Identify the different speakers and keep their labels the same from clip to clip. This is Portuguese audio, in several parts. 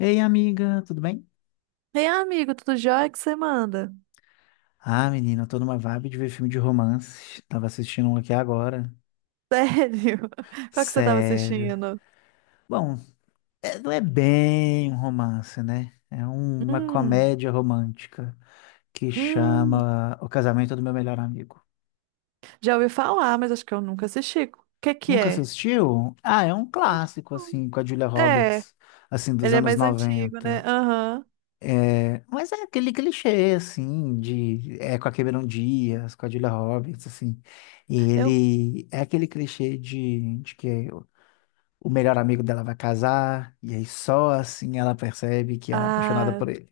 Speaker 1: Ei, amiga, tudo bem?
Speaker 2: Ei, amigo, tudo jóia. O que você manda?
Speaker 1: Ah, menina, eu tô numa vibe de ver filme de romance. Tava assistindo um aqui agora.
Speaker 2: Sério? Qual que você tava
Speaker 1: Sério.
Speaker 2: assistindo?
Speaker 1: Bom, não é bem um romance, né? É uma
Speaker 2: Hum,
Speaker 1: comédia romântica que
Speaker 2: hum,
Speaker 1: chama O Casamento do Meu Melhor Amigo.
Speaker 2: já ouvi falar, mas acho que eu nunca assisti. O que que
Speaker 1: Nunca
Speaker 2: é?
Speaker 1: assistiu? Ah, é um
Speaker 2: Acho que
Speaker 1: clássico,
Speaker 2: não.
Speaker 1: assim, com a Julia
Speaker 2: É,
Speaker 1: Roberts, assim, dos
Speaker 2: ele é
Speaker 1: anos
Speaker 2: mais antigo, né?
Speaker 1: 90.
Speaker 2: Aham.
Speaker 1: Mas é aquele clichê, assim, de... É com a Cameron Diaz, com a Julia Roberts, assim. E
Speaker 2: Eu.
Speaker 1: ele... É aquele clichê de que o melhor amigo dela vai casar, e aí só assim ela percebe que ela é apaixonada
Speaker 2: Ah.
Speaker 1: por ele.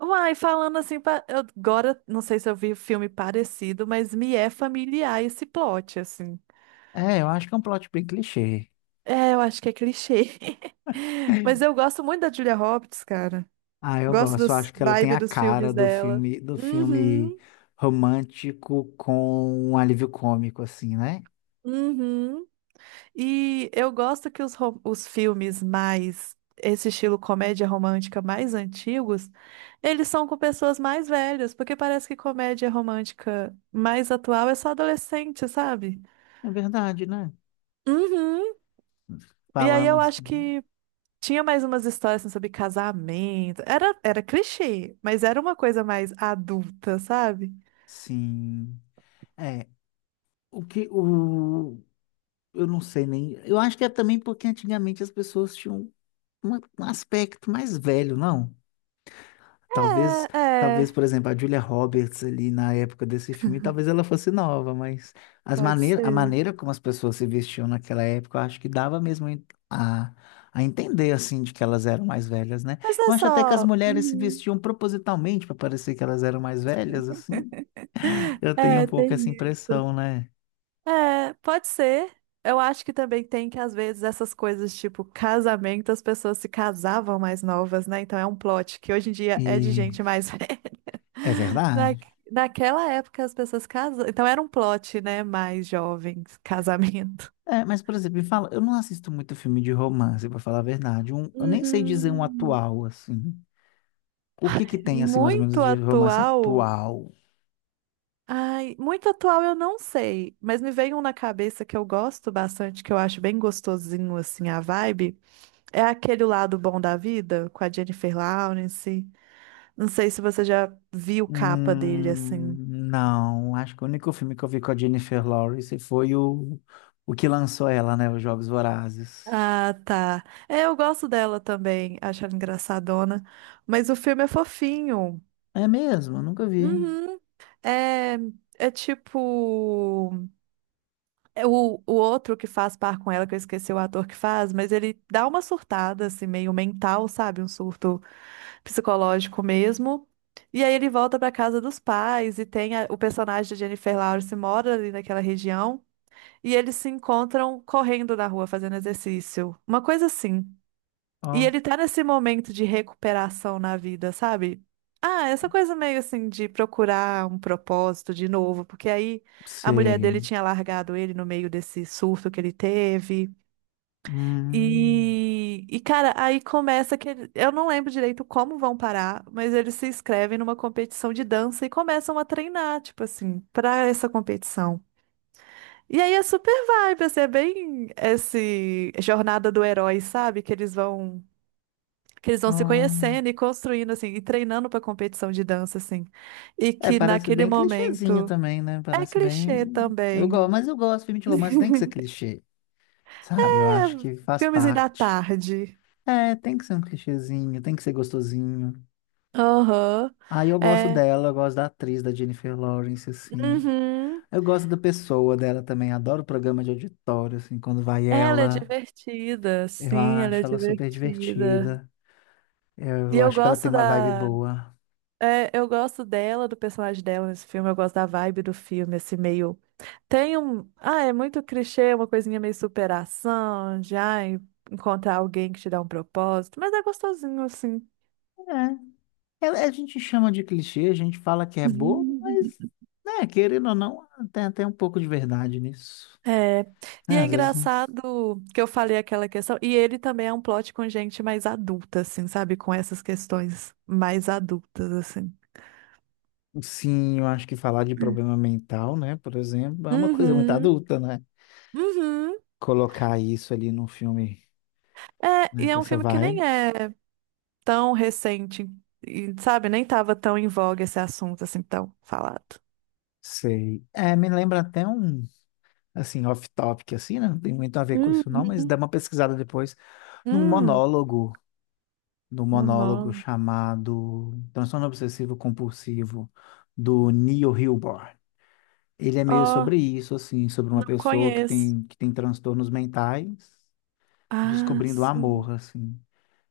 Speaker 2: Uai, falando assim, eu agora não sei se eu vi filme parecido, mas me é familiar esse plot, assim.
Speaker 1: É, eu acho que é um plot bem clichê.
Speaker 2: É, eu acho que é clichê. Mas eu gosto muito da Julia Roberts, cara.
Speaker 1: Ah, eu
Speaker 2: Gosto
Speaker 1: gosto. Eu
Speaker 2: dos
Speaker 1: acho que ela tem
Speaker 2: vibe
Speaker 1: a
Speaker 2: dos
Speaker 1: cara
Speaker 2: filmes
Speaker 1: do
Speaker 2: dela.
Speaker 1: filme, do filme
Speaker 2: Uhum.
Speaker 1: romântico com um alívio cômico, assim, né?
Speaker 2: Uhum. E eu gosto que os filmes mais, esse estilo comédia romântica mais antigos, eles são com pessoas mais velhas, porque parece que comédia romântica mais atual é só adolescente, sabe?
Speaker 1: É verdade, né?
Speaker 2: Uhum. E aí
Speaker 1: Falando
Speaker 2: eu acho
Speaker 1: assim.
Speaker 2: que tinha mais umas histórias assim, sobre casamento. Era clichê, mas era uma coisa mais adulta, sabe?
Speaker 1: Sim. É, o que o eu não sei nem. Eu acho que é também porque antigamente as pessoas tinham um aspecto mais velho, não? Talvez,
Speaker 2: É,
Speaker 1: talvez,
Speaker 2: é.
Speaker 1: por exemplo, a Julia Roberts ali na época desse filme, talvez ela fosse nova, mas as
Speaker 2: Pode
Speaker 1: maneiras, a
Speaker 2: ser.
Speaker 1: maneira como as pessoas se vestiam naquela época, eu acho que dava mesmo a, a entender assim de que elas eram mais velhas, né?
Speaker 2: Mas não
Speaker 1: Eu
Speaker 2: é
Speaker 1: acho até que as
Speaker 2: só.
Speaker 1: mulheres se
Speaker 2: Uhum.
Speaker 1: vestiam propositalmente para parecer que elas eram mais velhas, assim. Eu tenho um
Speaker 2: É,
Speaker 1: pouco
Speaker 2: tem
Speaker 1: essa
Speaker 2: isso.
Speaker 1: impressão, né?
Speaker 2: É, pode ser. Eu acho que também tem que, às vezes, essas coisas tipo casamento, as pessoas se casavam mais novas, né? Então é um plot que hoje em dia é de
Speaker 1: E
Speaker 2: gente mais velha.
Speaker 1: é
Speaker 2: Na,
Speaker 1: verdade.
Speaker 2: naquela época as pessoas casavam. Então era um plot, né? Mais jovens, casamento.
Speaker 1: É, mas, por exemplo, me fala, eu não assisto muito filme de romance, pra falar a verdade. Eu nem sei dizer um
Speaker 2: Hum,
Speaker 1: atual, assim. O que que tem, assim, mais ou
Speaker 2: muito
Speaker 1: menos, de romance
Speaker 2: atual.
Speaker 1: atual?
Speaker 2: Ai, muito atual eu não sei, mas me veio um na cabeça que eu gosto bastante, que eu acho bem gostosinho assim a vibe. É aquele lado bom da vida com a Jennifer Lawrence. Não sei se você já viu capa dele assim.
Speaker 1: Hum, não, acho que o único filme que eu vi com a Jennifer Lawrence foi o que lançou ela, né? Os Jogos Vorazes.
Speaker 2: Ah, tá. É, eu gosto dela também, acho ela engraçadona. Mas o filme é fofinho.
Speaker 1: É mesmo, eu nunca vi.
Speaker 2: Uhum. É, é tipo. É o outro que faz par com ela, que eu esqueci o ator que faz, mas ele dá uma surtada, assim, meio mental, sabe? Um surto psicológico mesmo. E aí ele volta pra casa dos pais e tem o personagem de Jennifer Lawrence mora ali naquela região. E eles se encontram correndo na rua, fazendo exercício. Uma coisa assim. E
Speaker 1: Ó,
Speaker 2: ele tá nesse momento de recuperação na vida, sabe? Ah, essa coisa meio assim de procurar um propósito de novo, porque aí a mulher dele
Speaker 1: sei.
Speaker 2: tinha largado ele no meio desse surto que ele teve.
Speaker 1: Hum,
Speaker 2: E cara, aí começa eu não lembro direito como vão parar, mas eles se inscrevem numa competição de dança e começam a treinar, tipo assim, pra essa competição. E aí é super vibe, assim, é bem esse jornada do herói, sabe? Que eles vão
Speaker 1: ó.
Speaker 2: se conhecendo e construindo assim e treinando para competição de dança assim. E
Speaker 1: É,
Speaker 2: que
Speaker 1: parece
Speaker 2: naquele
Speaker 1: bem clichêzinho
Speaker 2: momento
Speaker 1: também, né?
Speaker 2: é
Speaker 1: Parece
Speaker 2: clichê
Speaker 1: bem. Eu
Speaker 2: também.
Speaker 1: gosto, mas eu gosto, filme de romance tem que ser clichê. Sabe, eu
Speaker 2: É,
Speaker 1: acho que faz
Speaker 2: filmezinho da
Speaker 1: parte.
Speaker 2: tarde.
Speaker 1: É, tem que ser um clichêzinho, tem que ser gostosinho.
Speaker 2: Aham.
Speaker 1: Aí eu gosto
Speaker 2: É.
Speaker 1: dela, eu gosto da atriz, da Jennifer Lawrence, assim.
Speaker 2: Uhum.
Speaker 1: Eu gosto da pessoa dela também, adoro o programa de auditório, assim, quando vai
Speaker 2: Ela é
Speaker 1: ela.
Speaker 2: divertida,
Speaker 1: Eu
Speaker 2: sim, ela
Speaker 1: acho
Speaker 2: é
Speaker 1: ela super
Speaker 2: divertida.
Speaker 1: divertida.
Speaker 2: E
Speaker 1: Eu acho que ela tem uma vibe boa.
Speaker 2: é, eu gosto dela, do personagem dela nesse filme, eu gosto da vibe do filme, esse meio. Tem um. Ah, é muito clichê, uma coisinha meio superação, já encontrar alguém que te dá um propósito, mas é gostosinho assim.
Speaker 1: É, a gente chama de clichê, a gente fala que é bobo, mas, né, querendo ou não, tem até um pouco de verdade nisso.
Speaker 2: É. E
Speaker 1: Né,
Speaker 2: é
Speaker 1: às vezes.
Speaker 2: engraçado que eu falei aquela questão, e ele também é um plot com gente mais adulta, assim, sabe? Com essas questões mais adultas, assim.
Speaker 1: Sim, eu acho que falar de problema mental, né, por exemplo, é uma coisa muito
Speaker 2: Uhum,
Speaker 1: adulta, né?
Speaker 2: uhum.
Speaker 1: Colocar isso ali num filme,
Speaker 2: É,
Speaker 1: né,
Speaker 2: e
Speaker 1: com
Speaker 2: é um
Speaker 1: essa
Speaker 2: filme que nem
Speaker 1: vibe,
Speaker 2: é tão recente, e, sabe? Nem tava tão em voga esse assunto, assim, tão falado.
Speaker 1: sei. É, me lembra até um, assim, off-topic, assim, né? Não tem muito a ver com isso não, mas
Speaker 2: Uhum.
Speaker 1: dá uma pesquisada depois num
Speaker 2: Hum.
Speaker 1: monólogo, num
Speaker 2: O
Speaker 1: monólogo
Speaker 2: nome.
Speaker 1: chamado Transtorno Obsessivo Compulsivo, do Neil Hilborn. Ele é meio
Speaker 2: Ó,
Speaker 1: sobre isso, assim, sobre uma
Speaker 2: não
Speaker 1: pessoa que
Speaker 2: conheço.
Speaker 1: tem, que tem transtornos mentais,
Speaker 2: Ah,
Speaker 1: descobrindo o
Speaker 2: sim.
Speaker 1: amor, assim.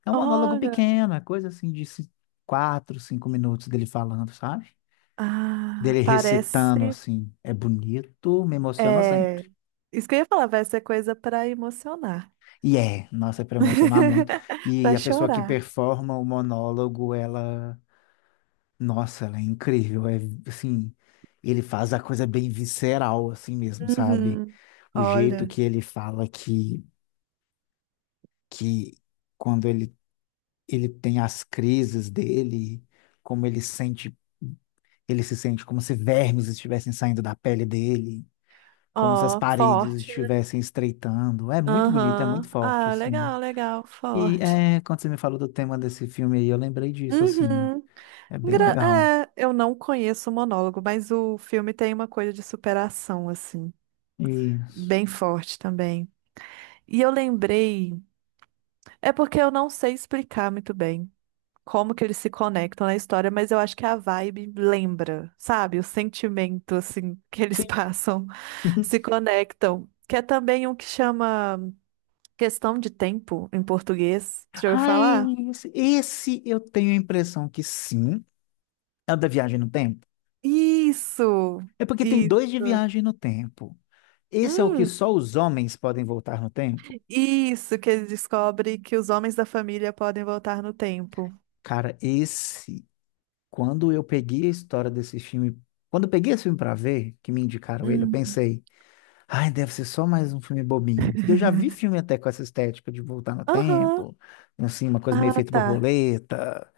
Speaker 1: É um monólogo
Speaker 2: Olha.
Speaker 1: pequeno, é coisa assim de 4, 5 minutos dele falando, sabe?
Speaker 2: Ah,
Speaker 1: Dele recitando
Speaker 2: parece.
Speaker 1: assim. É bonito, me emociona sempre.
Speaker 2: É. Isso que eu ia falar, vai ser coisa pra emocionar.
Speaker 1: E é, nossa, é para emocionar muito. E
Speaker 2: Pra
Speaker 1: a pessoa que
Speaker 2: chorar.
Speaker 1: performa o monólogo, ela, nossa, ela é incrível. É assim, ele faz a coisa bem visceral, assim mesmo, sabe?
Speaker 2: Uhum.
Speaker 1: O jeito
Speaker 2: Olha.
Speaker 1: que ele fala que quando ele tem as crises dele, como ele sente. Ele se sente como se vermes estivessem saindo da pele dele, como se as
Speaker 2: Ó,
Speaker 1: paredes
Speaker 2: forte, né?
Speaker 1: estivessem estreitando. É muito bonito, é muito
Speaker 2: Aham.
Speaker 1: forte,
Speaker 2: Ah,
Speaker 1: assim.
Speaker 2: legal, legal,
Speaker 1: E
Speaker 2: forte.
Speaker 1: é, quando você me falou do tema desse filme aí, eu lembrei disso, assim.
Speaker 2: Uhum.
Speaker 1: É bem
Speaker 2: Engra-
Speaker 1: legal.
Speaker 2: é, eu não conheço o monólogo, mas o filme tem uma coisa de superação, assim,
Speaker 1: Isso.
Speaker 2: bem forte também. E eu lembrei. É porque eu não sei explicar muito bem como que eles se conectam na história, mas eu acho que a vibe lembra, sabe? O sentimento, assim, que eles
Speaker 1: Sim.
Speaker 2: passam, se conectam. Que é também um que chama Questão de Tempo, em português. Você já ouviu
Speaker 1: Ai,
Speaker 2: falar?
Speaker 1: esse eu tenho a impressão que sim. É o da viagem no tempo?
Speaker 2: Isso!
Speaker 1: É porque tem
Speaker 2: Isso!
Speaker 1: dois de viagem no tempo. Esse é o que
Speaker 2: Hum,
Speaker 1: só os homens podem voltar no tempo?
Speaker 2: isso, que ele descobre que os homens da família podem voltar no tempo.
Speaker 1: Cara, esse quando eu peguei a história desse filme, quando eu peguei esse filme pra ver, que me indicaram ele, eu
Speaker 2: Hum.
Speaker 1: pensei, ai, deve ser só mais um filme bobinho. Porque eu já vi filme até com essa estética de voltar no
Speaker 2: Aham.
Speaker 1: tempo, assim, uma coisa meio
Speaker 2: Ah,
Speaker 1: efeito
Speaker 2: tá.
Speaker 1: borboleta,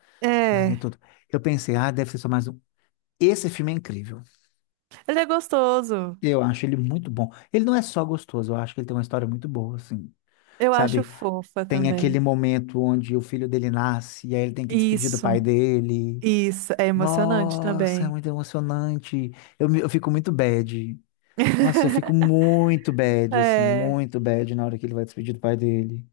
Speaker 1: né, e
Speaker 2: É.
Speaker 1: tudo. Eu pensei, ah, deve ser só mais um. Esse filme é incrível.
Speaker 2: Ele é gostoso.
Speaker 1: Eu acho ele muito bom. Ele não é só gostoso, eu acho que ele tem uma história muito boa, assim.
Speaker 2: Eu acho
Speaker 1: Sabe?
Speaker 2: fofa
Speaker 1: Tem
Speaker 2: também.
Speaker 1: aquele momento onde o filho dele nasce e aí ele tem que despedir do
Speaker 2: Isso,
Speaker 1: pai dele.
Speaker 2: isso. É emocionante
Speaker 1: Nossa, é
Speaker 2: também.
Speaker 1: muito emocionante. Eu, eu fico muito bad. Nossa, eu fico muito bad, assim,
Speaker 2: É.
Speaker 1: muito bad na hora que ele vai despedir do pai dele.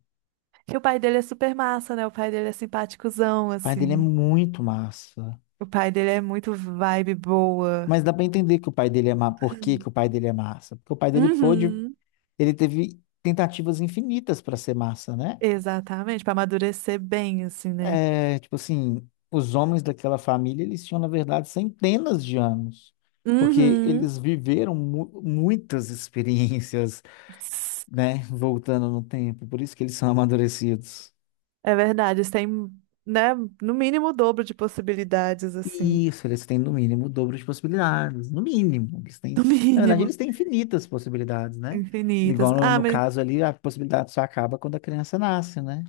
Speaker 2: E o pai dele é super massa, né? O pai dele é simpaticozão,
Speaker 1: O pai dele é
Speaker 2: assim.
Speaker 1: muito massa.
Speaker 2: O pai dele é muito vibe boa.
Speaker 1: Mas dá pra entender que o pai dele é massa. Por que que o pai dele é massa? Porque o pai dele pôde.
Speaker 2: Uhum.
Speaker 1: Ele teve tentativas infinitas pra ser massa, né?
Speaker 2: Exatamente, pra amadurecer bem, assim, né?
Speaker 1: É, tipo assim, os homens daquela família, eles tinham, na verdade, centenas de anos. Porque
Speaker 2: Uhum.
Speaker 1: eles viveram muitas experiências né? Voltando no tempo. Por isso que eles são amadurecidos.
Speaker 2: É verdade, eles têm, né, no mínimo o dobro de possibilidades, assim.
Speaker 1: Isso, eles têm no mínimo o dobro de possibilidades. No mínimo. Eles têm,
Speaker 2: No
Speaker 1: na verdade,
Speaker 2: mínimo,
Speaker 1: eles têm infinitas possibilidades, né?
Speaker 2: infinitas.
Speaker 1: Igual no,
Speaker 2: Ah,
Speaker 1: no
Speaker 2: mas
Speaker 1: caso ali, a possibilidade só acaba quando a criança nasce, né?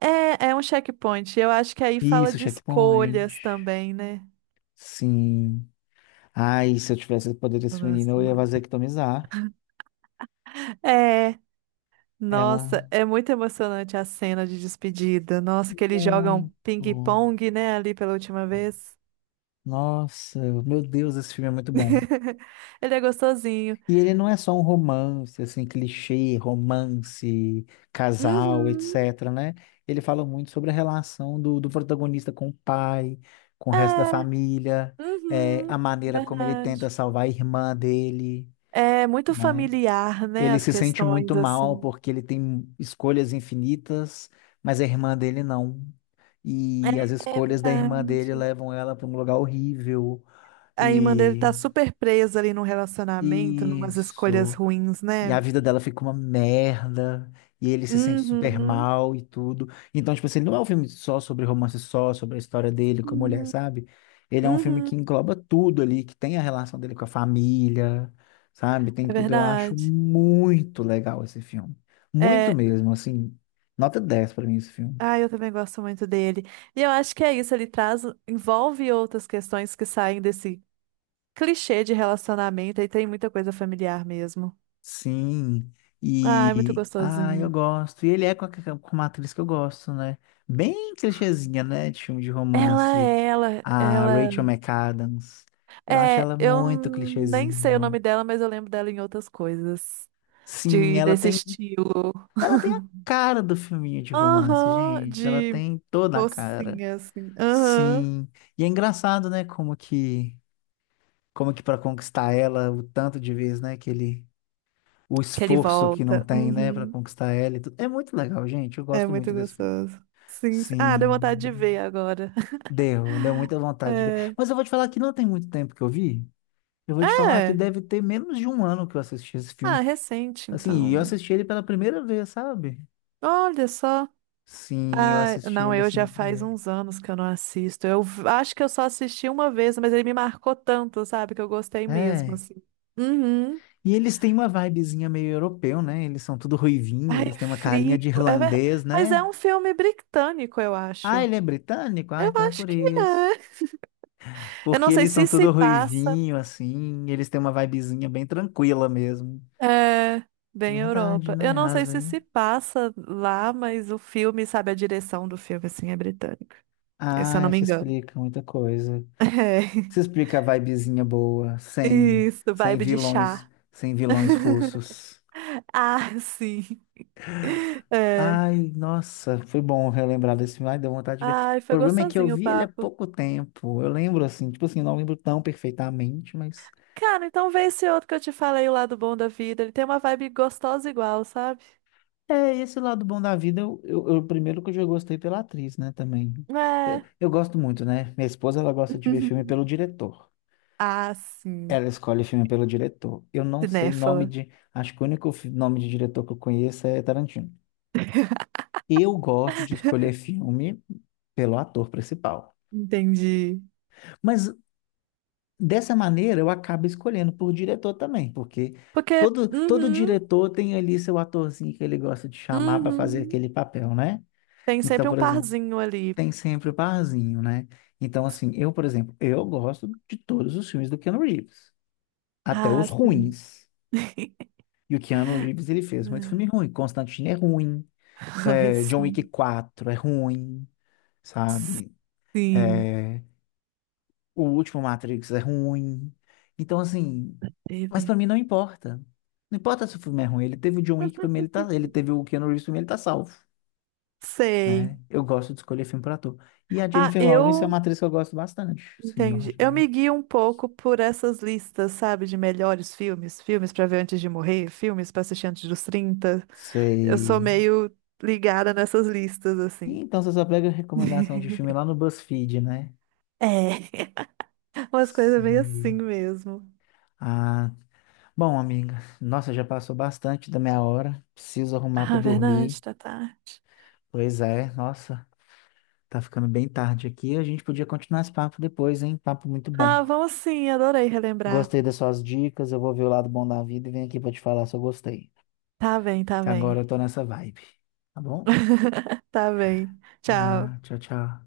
Speaker 2: é, é um checkpoint. Eu acho que aí fala
Speaker 1: Isso,
Speaker 2: de
Speaker 1: checkpoint.
Speaker 2: escolhas também, né?
Speaker 1: Sim. Ai, se eu tivesse o poder
Speaker 2: Eu
Speaker 1: desse menino,
Speaker 2: gosto
Speaker 1: eu ia
Speaker 2: muito.
Speaker 1: vasectomizar.
Speaker 2: É,
Speaker 1: É
Speaker 2: nossa,
Speaker 1: uma.
Speaker 2: é muito emocionante a cena de despedida. Nossa, que eles jogam
Speaker 1: Muito.
Speaker 2: ping-pong, né, ali pela última vez.
Speaker 1: Nossa, meu Deus, esse filme é muito bom.
Speaker 2: Ele é gostosinho.
Speaker 1: E ele não é só um romance, assim, clichê, romance, casal,
Speaker 2: Uhum,
Speaker 1: etc, né? Ele fala muito sobre a relação do protagonista com o pai, com o resto da
Speaker 2: é,
Speaker 1: família,
Speaker 2: uhum,
Speaker 1: a maneira como ele tenta
Speaker 2: verdade.
Speaker 1: salvar a irmã dele,
Speaker 2: É muito
Speaker 1: né?
Speaker 2: familiar, né,
Speaker 1: Ele
Speaker 2: as
Speaker 1: se sente
Speaker 2: questões,
Speaker 1: muito mal
Speaker 2: assim.
Speaker 1: porque ele tem escolhas infinitas, mas a irmã dele não. E as
Speaker 2: É, é
Speaker 1: escolhas da irmã dele
Speaker 2: verdade.
Speaker 1: levam ela para um lugar horrível.
Speaker 2: A irmã dele
Speaker 1: E
Speaker 2: tá super presa ali num relacionamento, numas escolhas
Speaker 1: isso.
Speaker 2: ruins,
Speaker 1: E
Speaker 2: né?
Speaker 1: a vida dela fica uma merda. E ele se sente super
Speaker 2: Uhum.
Speaker 1: mal e tudo. Então, tipo assim, não é um filme só sobre romance, só sobre a história dele com a mulher,
Speaker 2: Uhum.
Speaker 1: sabe? Ele é um filme que
Speaker 2: Uhum.
Speaker 1: engloba tudo ali, que tem a relação dele com a família, sabe? Tem
Speaker 2: É
Speaker 1: tudo. Eu acho
Speaker 2: verdade.
Speaker 1: muito legal esse filme. Muito
Speaker 2: É,
Speaker 1: mesmo, assim. Nota 10 pra mim esse filme.
Speaker 2: ah, eu também gosto muito dele. E eu acho que é isso, ele traz, envolve outras questões que saem desse clichê de relacionamento e tem muita coisa familiar mesmo.
Speaker 1: Sim,
Speaker 2: Ah, é muito
Speaker 1: e ah, eu
Speaker 2: gostosinho.
Speaker 1: gosto. E ele é com, a, com uma atriz que eu gosto, né? Bem clichêzinha, né? De filme de romance. A
Speaker 2: Ela.
Speaker 1: Rachel McAdams. Eu acho
Speaker 2: É,
Speaker 1: ela
Speaker 2: eu
Speaker 1: muito
Speaker 2: nem sei o
Speaker 1: clichêzinho.
Speaker 2: nome dela, mas eu lembro dela em outras coisas.
Speaker 1: Sim,
Speaker 2: Desse estilo.
Speaker 1: ela tem a cara do filminho de romance,
Speaker 2: Aham,
Speaker 1: gente. Ela
Speaker 2: de
Speaker 1: tem toda a cara.
Speaker 2: mocinha, assim. Aham.
Speaker 1: Sim. E é engraçado, né? Como que para conquistar ela, o tanto de vezes, né? Que ele o
Speaker 2: Que ele
Speaker 1: esforço que não
Speaker 2: volta.
Speaker 1: tem, né, para
Speaker 2: Uhum.
Speaker 1: conquistar ela e tudo. É muito legal, gente. Eu
Speaker 2: É
Speaker 1: gosto
Speaker 2: muito
Speaker 1: muito desse filme.
Speaker 2: gostoso. Sim, sim. Ah, deu vontade de
Speaker 1: Sim,
Speaker 2: ver agora.
Speaker 1: deu muita vontade de ver.
Speaker 2: É.
Speaker 1: Mas eu vou te falar que não tem muito tempo que eu vi. Eu vou te falar que
Speaker 2: É.
Speaker 1: deve ter menos de um ano que eu assisti esse
Speaker 2: Ah,
Speaker 1: filme.
Speaker 2: recente,
Speaker 1: Assim, e eu
Speaker 2: então.
Speaker 1: assisti ele pela primeira vez, sabe?
Speaker 2: Olha só.
Speaker 1: Sim, eu
Speaker 2: Ah,
Speaker 1: assisti
Speaker 2: não,
Speaker 1: ele
Speaker 2: eu
Speaker 1: assim
Speaker 2: já
Speaker 1: na
Speaker 2: faz
Speaker 1: primeira.
Speaker 2: uns anos que eu não assisto. Acho que eu só assisti uma vez, mas ele me marcou tanto, sabe? Que eu gostei mesmo,
Speaker 1: É.
Speaker 2: assim. Uhum.
Speaker 1: E eles têm uma vibezinha meio europeu, né? Eles são tudo ruivinho,
Speaker 2: Ai,
Speaker 1: eles têm uma carinha
Speaker 2: frio.
Speaker 1: de
Speaker 2: É ver-
Speaker 1: irlandês,
Speaker 2: Mas é
Speaker 1: né?
Speaker 2: um filme britânico, eu acho.
Speaker 1: Ah, ele é britânico? Ah,
Speaker 2: Eu
Speaker 1: então é
Speaker 2: acho
Speaker 1: por
Speaker 2: que
Speaker 1: isso.
Speaker 2: é. Eu
Speaker 1: Porque
Speaker 2: não sei
Speaker 1: eles são
Speaker 2: se se
Speaker 1: tudo
Speaker 2: passa.
Speaker 1: ruivinho, assim, e eles têm uma vibezinha bem tranquila mesmo.
Speaker 2: É, bem
Speaker 1: Verdade,
Speaker 2: Europa. Eu
Speaker 1: né?
Speaker 2: não
Speaker 1: Às
Speaker 2: sei se
Speaker 1: vezes.
Speaker 2: se passa lá, mas o filme, sabe, a direção do filme, assim, é britânica, se eu
Speaker 1: Ah,
Speaker 2: não me
Speaker 1: isso
Speaker 2: engano.
Speaker 1: explica muita coisa. Isso
Speaker 2: É.
Speaker 1: explica a vibezinha boa, sem,
Speaker 2: Isso,
Speaker 1: sem
Speaker 2: vibe de
Speaker 1: vilões,
Speaker 2: chá.
Speaker 1: sem vilões russos.
Speaker 2: Ah, sim. É.
Speaker 1: Ai, nossa, foi bom relembrar desse filme. Ai, deu vontade de ver.
Speaker 2: Ai,
Speaker 1: O
Speaker 2: foi
Speaker 1: problema é que eu
Speaker 2: gostosinho o
Speaker 1: vi ele há
Speaker 2: papo.
Speaker 1: pouco tempo. Eu lembro, assim, tipo assim, não lembro tão perfeitamente, mas
Speaker 2: Cara, então vê esse outro que eu te falei, O Lado Bom da Vida. Ele tem uma vibe gostosa igual, sabe?
Speaker 1: é, esse lado bom da vida, primeiro que eu já gostei pela atriz, né, também. Eu,
Speaker 2: É.
Speaker 1: eu gosto muito, né? Minha esposa, ela gosta de ver filme pelo diretor.
Speaker 2: Ah, sim.
Speaker 1: Ela escolhe filme pelo diretor. Eu não sei nome
Speaker 2: Cinéfala.
Speaker 1: de... Acho que o único nome de diretor que eu conheço é Tarantino. Eu gosto de escolher filme pelo ator principal.
Speaker 2: Entendi.
Speaker 1: Mas, dessa maneira, eu acabo escolhendo por diretor também, porque
Speaker 2: Porque.
Speaker 1: todo
Speaker 2: Uhum,
Speaker 1: diretor tem ali seu atorzinho que ele gosta de chamar para fazer
Speaker 2: uhum.
Speaker 1: aquele papel, né?
Speaker 2: Tem
Speaker 1: Então,
Speaker 2: sempre um
Speaker 1: por exemplo,
Speaker 2: parzinho ali.
Speaker 1: tem sempre o parzinho, né? Então, assim, eu, por exemplo, eu gosto de todos os filmes do Keanu Reeves, até
Speaker 2: Ah,
Speaker 1: os
Speaker 2: sim.
Speaker 1: ruins. E o Keanu Reeves, ele fez muito filme ruim. Constantine é ruim,
Speaker 2: Ai,
Speaker 1: é, John Wick
Speaker 2: sim.
Speaker 1: quatro é ruim, sabe?
Speaker 2: Sim.
Speaker 1: O último Matrix é ruim. Então, assim, mas
Speaker 2: Teve.
Speaker 1: pra mim não importa. Não importa se o filme é ruim, ele teve o John Wick, pra mim ele tá, ele teve o Keanu Reeves, pra mim ele tá salvo.
Speaker 2: Sei.
Speaker 1: Né? Eu gosto de escolher filme para ator. E a
Speaker 2: Ah,
Speaker 1: Jennifer Lawrence é uma
Speaker 2: eu
Speaker 1: atriz que eu gosto bastante. Sim, eu
Speaker 2: entendi.
Speaker 1: acho.
Speaker 2: Eu
Speaker 1: Bem.
Speaker 2: me guio um pouco por essas listas, sabe, de melhores filmes, filmes pra ver antes de morrer, filmes pra assistir antes dos 30. Eu sou
Speaker 1: Sei.
Speaker 2: meio ligada nessas listas,
Speaker 1: E
Speaker 2: assim.
Speaker 1: então você só pega recomendação de filme lá no BuzzFeed, né?
Speaker 2: É, umas coisas meio assim
Speaker 1: Sim.
Speaker 2: mesmo.
Speaker 1: Ah, bom, amiga. Nossa, já passou bastante da minha hora. Preciso arrumar para
Speaker 2: Ah,
Speaker 1: dormir.
Speaker 2: verdade, tá tarde.
Speaker 1: Pois é, nossa, tá ficando bem tarde aqui. A gente podia continuar esse papo depois, hein? Papo muito bom.
Speaker 2: Ah, vamos sim, adorei relembrar.
Speaker 1: Gostei das suas dicas. Eu vou ver o lado bom da vida e venho aqui para te falar se eu gostei.
Speaker 2: Tá bem, tá
Speaker 1: Que agora eu
Speaker 2: bem.
Speaker 1: tô nessa vibe. Tá bom?
Speaker 2: Tá bem. Tchau.
Speaker 1: Ah, tchau, tchau.